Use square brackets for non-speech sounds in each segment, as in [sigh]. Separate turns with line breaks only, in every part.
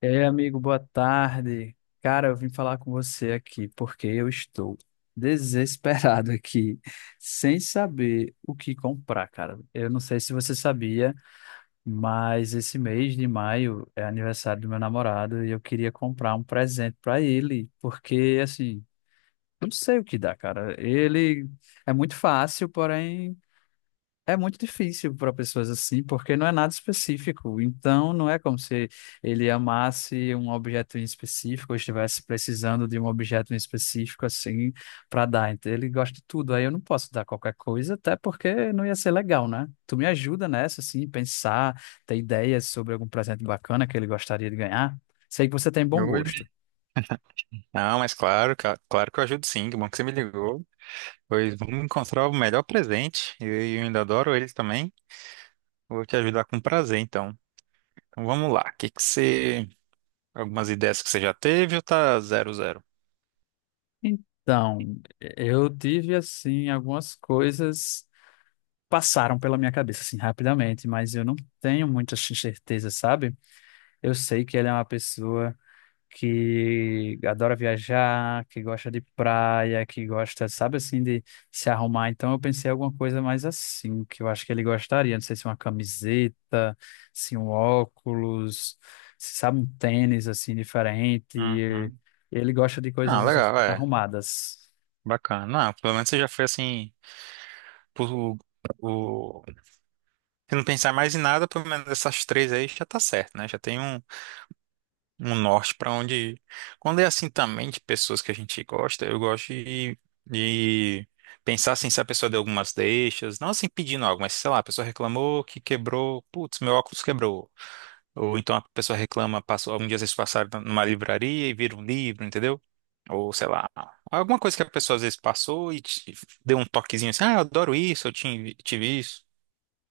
Ei, amigo, boa tarde. Cara, eu vim falar com você aqui porque eu estou [laughs] desesperado aqui, sem saber o que comprar, cara. Eu não sei se você sabia, mas esse mês de maio é aniversário do meu namorado e eu queria comprar um presente para ele, porque assim, eu não sei o que dá, cara. Ele é muito fácil, porém. É muito difícil para pessoas assim, porque não é nada específico. Então, não é como se ele amasse um objeto em específico ou estivesse precisando de um objeto em específico assim para dar. Então, ele gosta de tudo. Aí eu não posso dar qualquer coisa, até porque não ia ser legal, né? Tu me ajuda nessa, assim, pensar, ter ideias sobre algum presente bacana que ele gostaria de ganhar. Sei que você tem bom
Oi.
gosto.
Não, mas claro, claro que eu ajudo sim, que bom que você me ligou. Pois vamos encontrar o melhor presente. E eu ainda adoro ele também. Vou te ajudar com prazer, então. Então vamos lá. Que você. Algumas ideias que você já teve ou tá zero zero?
Então, eu tive assim algumas coisas passaram pela minha cabeça, assim, rapidamente, mas eu não tenho muita certeza, sabe? Eu sei que ele é uma pessoa que adora viajar, que gosta de praia, que gosta, sabe, assim, de se arrumar. Então eu pensei em alguma coisa mais assim, que eu acho que ele gostaria. Não sei se uma camiseta, se um óculos, se sabe, um tênis, assim, diferente.
Uhum.
Ele gosta de
Ah,
coisas
legal, é.
arrumadas.
Bacana. Não, pelo menos você já foi assim. Por, o... Se não pensar mais em nada, pelo menos essas três aí já tá certo, né? Já tem Um norte pra onde ir. Quando é assim também de pessoas que a gente gosta, eu gosto de pensar assim, se a pessoa deu algumas deixas, não assim pedindo algo, mas sei lá, a pessoa reclamou que quebrou, putz, meu óculos quebrou. Ou então a pessoa reclama, passou, algum dia vocês passaram numa livraria e viram um livro, entendeu? Ou sei lá, alguma coisa que a pessoa às vezes passou e te deu um toquezinho assim, ah, eu adoro isso, eu tive isso.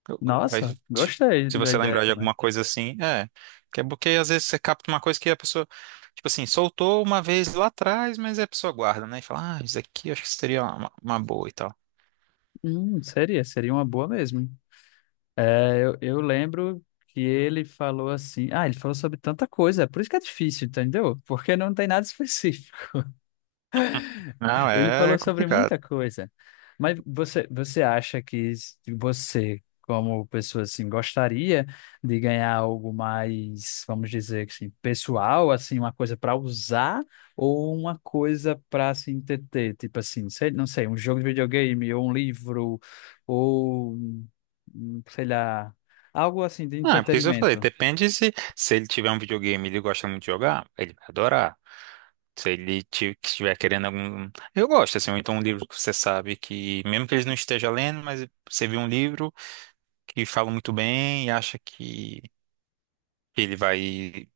Eu- Aí,
Nossa,
ti-
gostei
se
da
você
ideia
lembrar de
também.
alguma coisa assim, é. Que é porque às vezes você capta uma coisa que a pessoa, tipo assim, soltou uma vez lá atrás, mas a pessoa guarda, né? E fala, ah, isso aqui acho que seria uma boa e tal.
Seria uma boa mesmo. Eu lembro que ele falou assim. Ah, ele falou sobre tanta coisa, é por isso que é difícil, entendeu? Porque não tem nada [laughs] específico.
Não,
Ele falou
é
sobre
complicado.
muita coisa. Mas você acha que você, como pessoa assim, gostaria de ganhar algo mais, vamos dizer assim, pessoal, assim, uma coisa para usar ou uma coisa para se entreter, tipo assim, sei, não sei, um jogo de videogame ou um livro ou um, sei lá, algo assim de
Ah, é por isso que eu falei,
entretenimento.
depende se ele tiver um videogame e ele gosta muito de jogar, ele vai adorar. Se ele estiver querendo algum. Eu gosto, assim, ou então um livro que você sabe que, mesmo que ele não esteja lendo, mas você viu um livro que fala muito bem e acha que ele vai.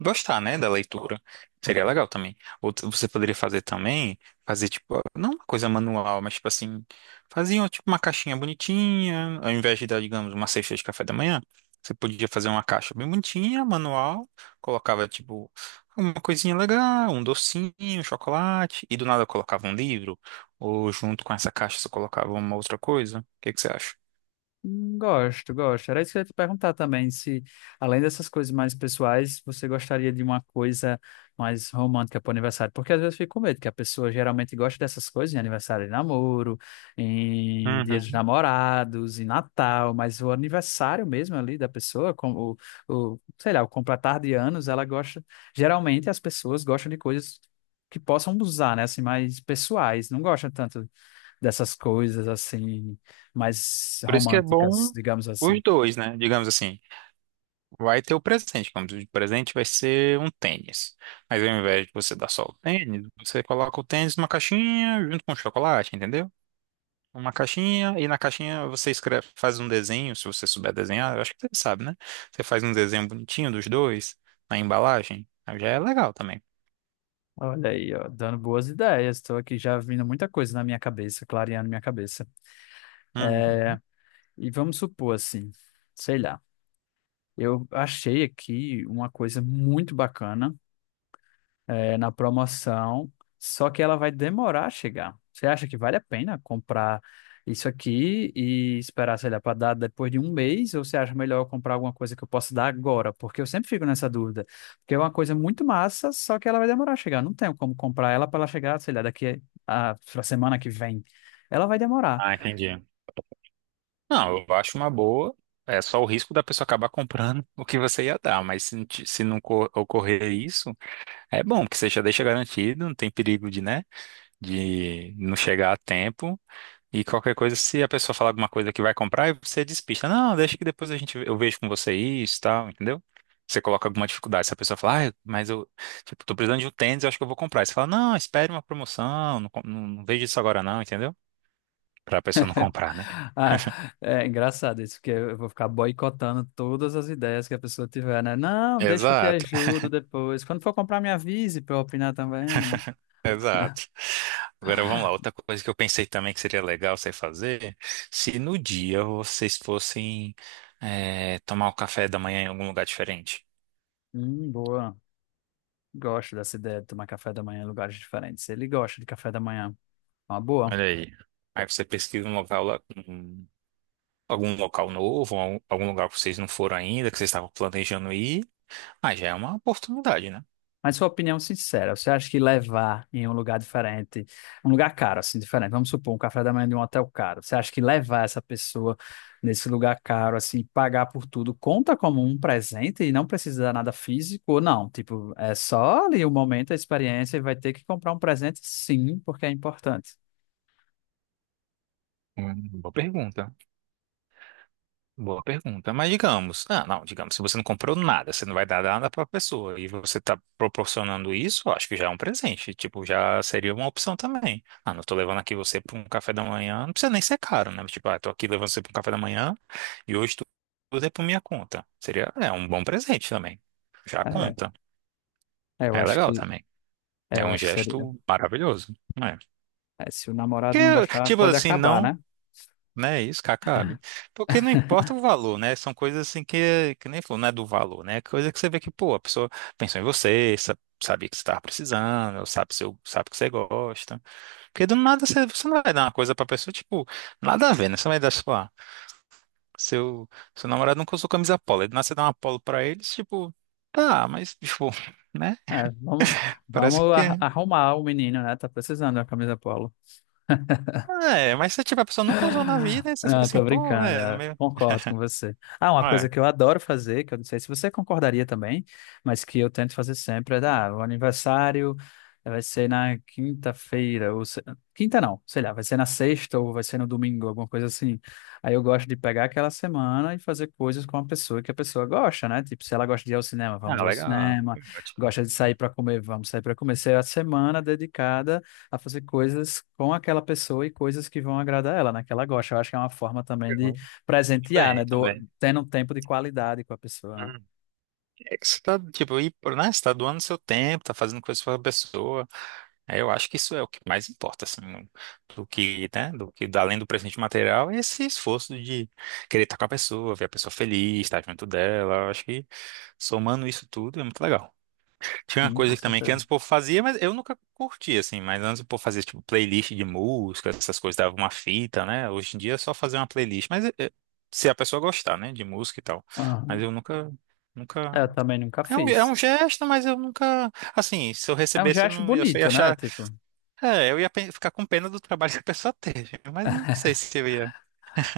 gostar, né, da leitura. Seria legal também. Outra, você poderia fazer também, fazer tipo, não uma coisa manual, mas tipo assim, faziam tipo uma caixinha bonitinha, ao invés de dar, digamos, uma cesta de café da manhã, você podia fazer uma caixa bem bonitinha, manual, colocava tipo uma coisinha legal, um docinho, um chocolate, e do nada colocava um livro, ou junto com essa caixa você colocava uma outra coisa. O que que você acha?
Gosto, gosto. Era isso que eu ia te perguntar também, se além dessas coisas mais pessoais, você gostaria de uma coisa mais romântica para o aniversário? Porque às vezes eu fico com medo que a pessoa geralmente gosta dessas coisas em aniversário de namoro, em Dia dos
Uhum.
Namorados, em Natal, mas o aniversário mesmo ali da pessoa, como o, sei lá, o completar de anos, ela gosta, geralmente as pessoas gostam de coisas que possam usar, né, assim, mais pessoais, não gostam tanto dessas coisas assim, mais
Por isso que é
românticas,
bom
digamos
os
assim.
dois, né? Digamos assim. Vai ter o presente, como tu o presente vai ser um tênis. Mas ao invés de você dar só o tênis, você coloca o tênis numa caixinha junto com o chocolate, entendeu? Uma caixinha, e na caixinha você escreve, faz um desenho, se você souber desenhar, eu acho que você sabe, né? Você faz um desenho bonitinho dos dois na embalagem, aí já é legal também.
Olha aí, ó, dando boas ideias. Estou aqui já vindo muita coisa na minha cabeça, clareando minha cabeça.
Uhum.
E vamos supor assim, sei lá, eu achei aqui uma coisa muito bacana é, na promoção, só que ela vai demorar a chegar. Você acha que vale a pena comprar isso aqui e esperar, sei lá, para dar depois de um mês? Ou você acha melhor eu comprar alguma coisa que eu possa dar agora? Porque eu sempre fico nessa dúvida. Porque é uma coisa muito massa, só que ela vai demorar a chegar. Não tenho como comprar ela para ela chegar, sei lá, daqui a semana que vem. Ela vai demorar.
Ah, entendi. Não, eu acho uma boa. É só o risco da pessoa acabar comprando [laughs] o que você ia dar, mas se, não ocorrer isso, é bom, porque você já deixa garantido, não tem perigo de, né? De não chegar a tempo. E qualquer coisa, se a pessoa falar alguma coisa que vai comprar, aí você despista. Não, deixa que depois a gente, eu vejo com você isso e tal, entendeu? Você coloca alguma dificuldade. Se a pessoa falar, ah, mas eu, tipo, tô precisando de um tênis, eu acho que eu vou comprar. Aí você fala, não, espere uma promoção, não, não, não vejo isso agora não, entendeu? Pra pessoa não comprar, né?
[laughs] Ah, é engraçado isso, porque eu vou ficar boicotando todas as ideias que a pessoa tiver, né? Não, deixa que eu te
Exato,
ajudo depois. Quando for comprar, me avise para eu opinar também, né?
[laughs] exato. Agora vamos lá, outra coisa que eu pensei também que seria legal você fazer, se no dia vocês fossem tomar o café da manhã em algum lugar diferente.
Boa. Gosto dessa ideia de tomar café da manhã em lugares diferentes. Ele gosta de café da manhã. Uma boa.
Olha aí. Aí você pesquisa um local lá, um- algum local novo, algum lugar que vocês não foram ainda, que vocês estavam planejando ir. Ah, já é uma oportunidade, né?
Mas sua opinião sincera, você acha que levar em um lugar diferente, um lugar caro, assim, diferente, vamos supor, um café da manhã de um hotel caro, você acha que levar essa pessoa nesse lugar caro, assim, pagar por tudo, conta como um presente e não precisa dar nada físico ou não? Tipo, é só ali o momento, a experiência e vai ter que comprar um presente, sim, porque é importante.
Uma boa pergunta. Boa pergunta. Mas digamos, ah, não, digamos, se você não comprou nada, você não vai dar nada para a pessoa e você está proporcionando isso, eu acho que já é um presente. Tipo, já seria uma opção também. Ah, não tô levando aqui você para um café da manhã, não precisa nem ser caro, né? Tipo, ah, tô aqui levando você para um café da manhã e hoje tu tudo é por minha conta. Seria, é um bom presente também. Já
É,
conta.
eu
É
acho
legal
que,
também.
é,
É
eu
um
acho que seria.
gesto maravilhoso, né?
É, se o namorado não
Que,
gostar,
tipo
pode
assim,
acabar,
não.
né?
Né, isso que acabe. Porque não importa o
[laughs]
valor, né? São coisas assim que, nem falou, não é do valor, né? Coisa que você vê que, pô, a pessoa pensou em você, sabia que você estava precisando, ou sabe, seu, sabe que você gosta. Porque do nada você não vai dar uma coisa pra pessoa, tipo, nada a ver, né? Você vai dar, sei lá, seu, seu namorado nunca usou camisa polo, aí do nada você dá uma polo pra eles, tipo, tá, mas, tipo, [laughs] né?
É, vamos,
Parece
vamos
que.
arrumar o menino, né? Tá precisando da camisa polo.
É, mas se tipo, a pessoa nunca usou na vida, aí você fica
Não,
assim,
tô
pô,
brincando,
é,
é,
meio.
concordo com
[laughs]
você. Ah, uma coisa
É.
que eu adoro fazer, que eu não sei se você concordaria também, mas que eu tento fazer sempre é dar, ah, o aniversário vai ser na quinta-feira, ou quinta não, sei lá, vai ser na sexta ou vai ser no domingo, alguma coisa assim. Aí eu gosto de pegar aquela semana e fazer coisas com a pessoa que a pessoa gosta, né? Tipo, se ela gosta de ir ao cinema,
Ah,
vamos ao
legal.
cinema, gosta de sair para comer, vamos sair para comer. Se é a semana dedicada a fazer coisas com aquela pessoa e coisas que vão agradar ela, né? Que ela gosta. Eu acho que é uma forma também de presentear, né?
Bem,
Do,
também.
tendo um tempo de qualidade com a pessoa, né?
Hum. É que você tá, tipo, e, né? Você tá doando seu tempo, tá fazendo coisas pra pessoa. Aí eu acho que isso é o que mais importa, assim, do que, né? Do que, além do presente material, é esse esforço de querer estar com a pessoa, ver a pessoa feliz, estar junto dela. Eu acho que somando isso tudo é muito legal. Tinha uma
Sim,
coisa
com
que também que
certeza.
antes o povo fazia, mas eu nunca curti, assim. Mas antes o povo fazia, tipo, playlist de música, essas coisas, dava uma fita, né? Hoje em dia é só fazer uma playlist. Mas se a pessoa gostar, né, de música e tal. Mas
Aham.
eu nunca, nunca...
Eu também nunca
É um, é
fiz.
um gesto, mas eu nunca... Assim, se eu
É um
recebesse, eu,
gesto
não, eu só ia
bonito, né?
achar...
Tipo.
É, eu ia ficar com pena do trabalho [laughs] que a pessoa teve. Mas não sei
[laughs]
se eu ia...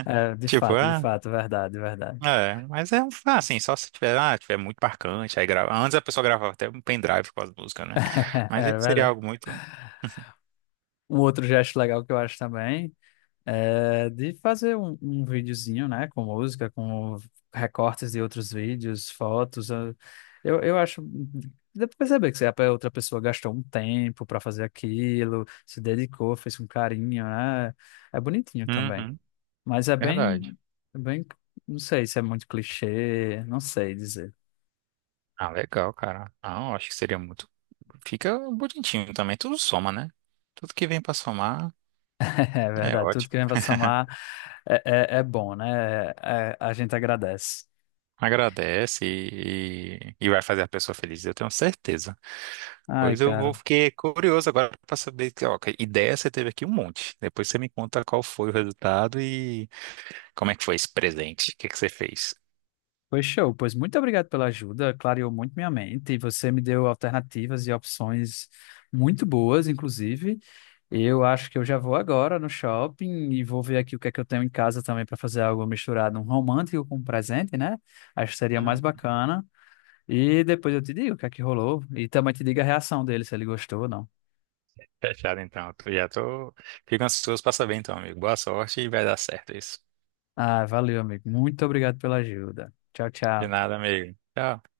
É,
Tipo,
de
ah...
fato, verdade, verdade.
É, mas é um, ah, assim, só se tiver, ah, tiver muito marcante, aí grava. Antes a pessoa gravava até um pendrive com as músicas, né?
[laughs]
Mas
É
esse seria
verdade.
algo muito.
Um outro gesto legal que eu acho também. É, de fazer um, um videozinho, né, com música, com recortes de outros vídeos, fotos. Eu acho. Dá pra perceber que se a outra pessoa gastou um tempo para fazer aquilo, se dedicou, fez com carinho, né? É bonitinho também.
Uhum,
Mas é
verdade.
bem, não sei se é muito clichê, não sei dizer.
Ah, legal, cara. Não, acho que seria muito. Fica bonitinho também, tudo soma, né? Tudo que vem pra somar
[laughs] É
é
verdade, tudo que
ótimo.
vem pra somar
[laughs]
é, é bom, né? É- é- a gente agradece.
Agradece e vai fazer a pessoa feliz, eu tenho certeza.
Ai,
Pois eu vou
cara.
fiquei curioso agora pra saber que, ó, que ideia você teve aqui um monte. Depois você me conta qual foi o resultado e como é que foi esse presente, o que que você fez.
Foi show, pois muito obrigado pela ajuda, clareou muito minha mente e você me deu alternativas e opções muito boas, inclusive. Eu acho que eu já vou agora no shopping e vou ver aqui o que é que eu tenho em casa também para fazer algo misturado, um romântico com um presente, né? Acho que seria mais
Hum,
bacana. E depois eu te digo o que é que rolou e também te digo a reação dele, se ele gostou ou não.
fechado então. Já tô. Fico ansioso pra saber então, amigo. Boa sorte e vai dar certo isso.
Ah, valeu, amigo. Muito obrigado pela ajuda. Tchau,
De
tchau.
nada, amigo. Tchau.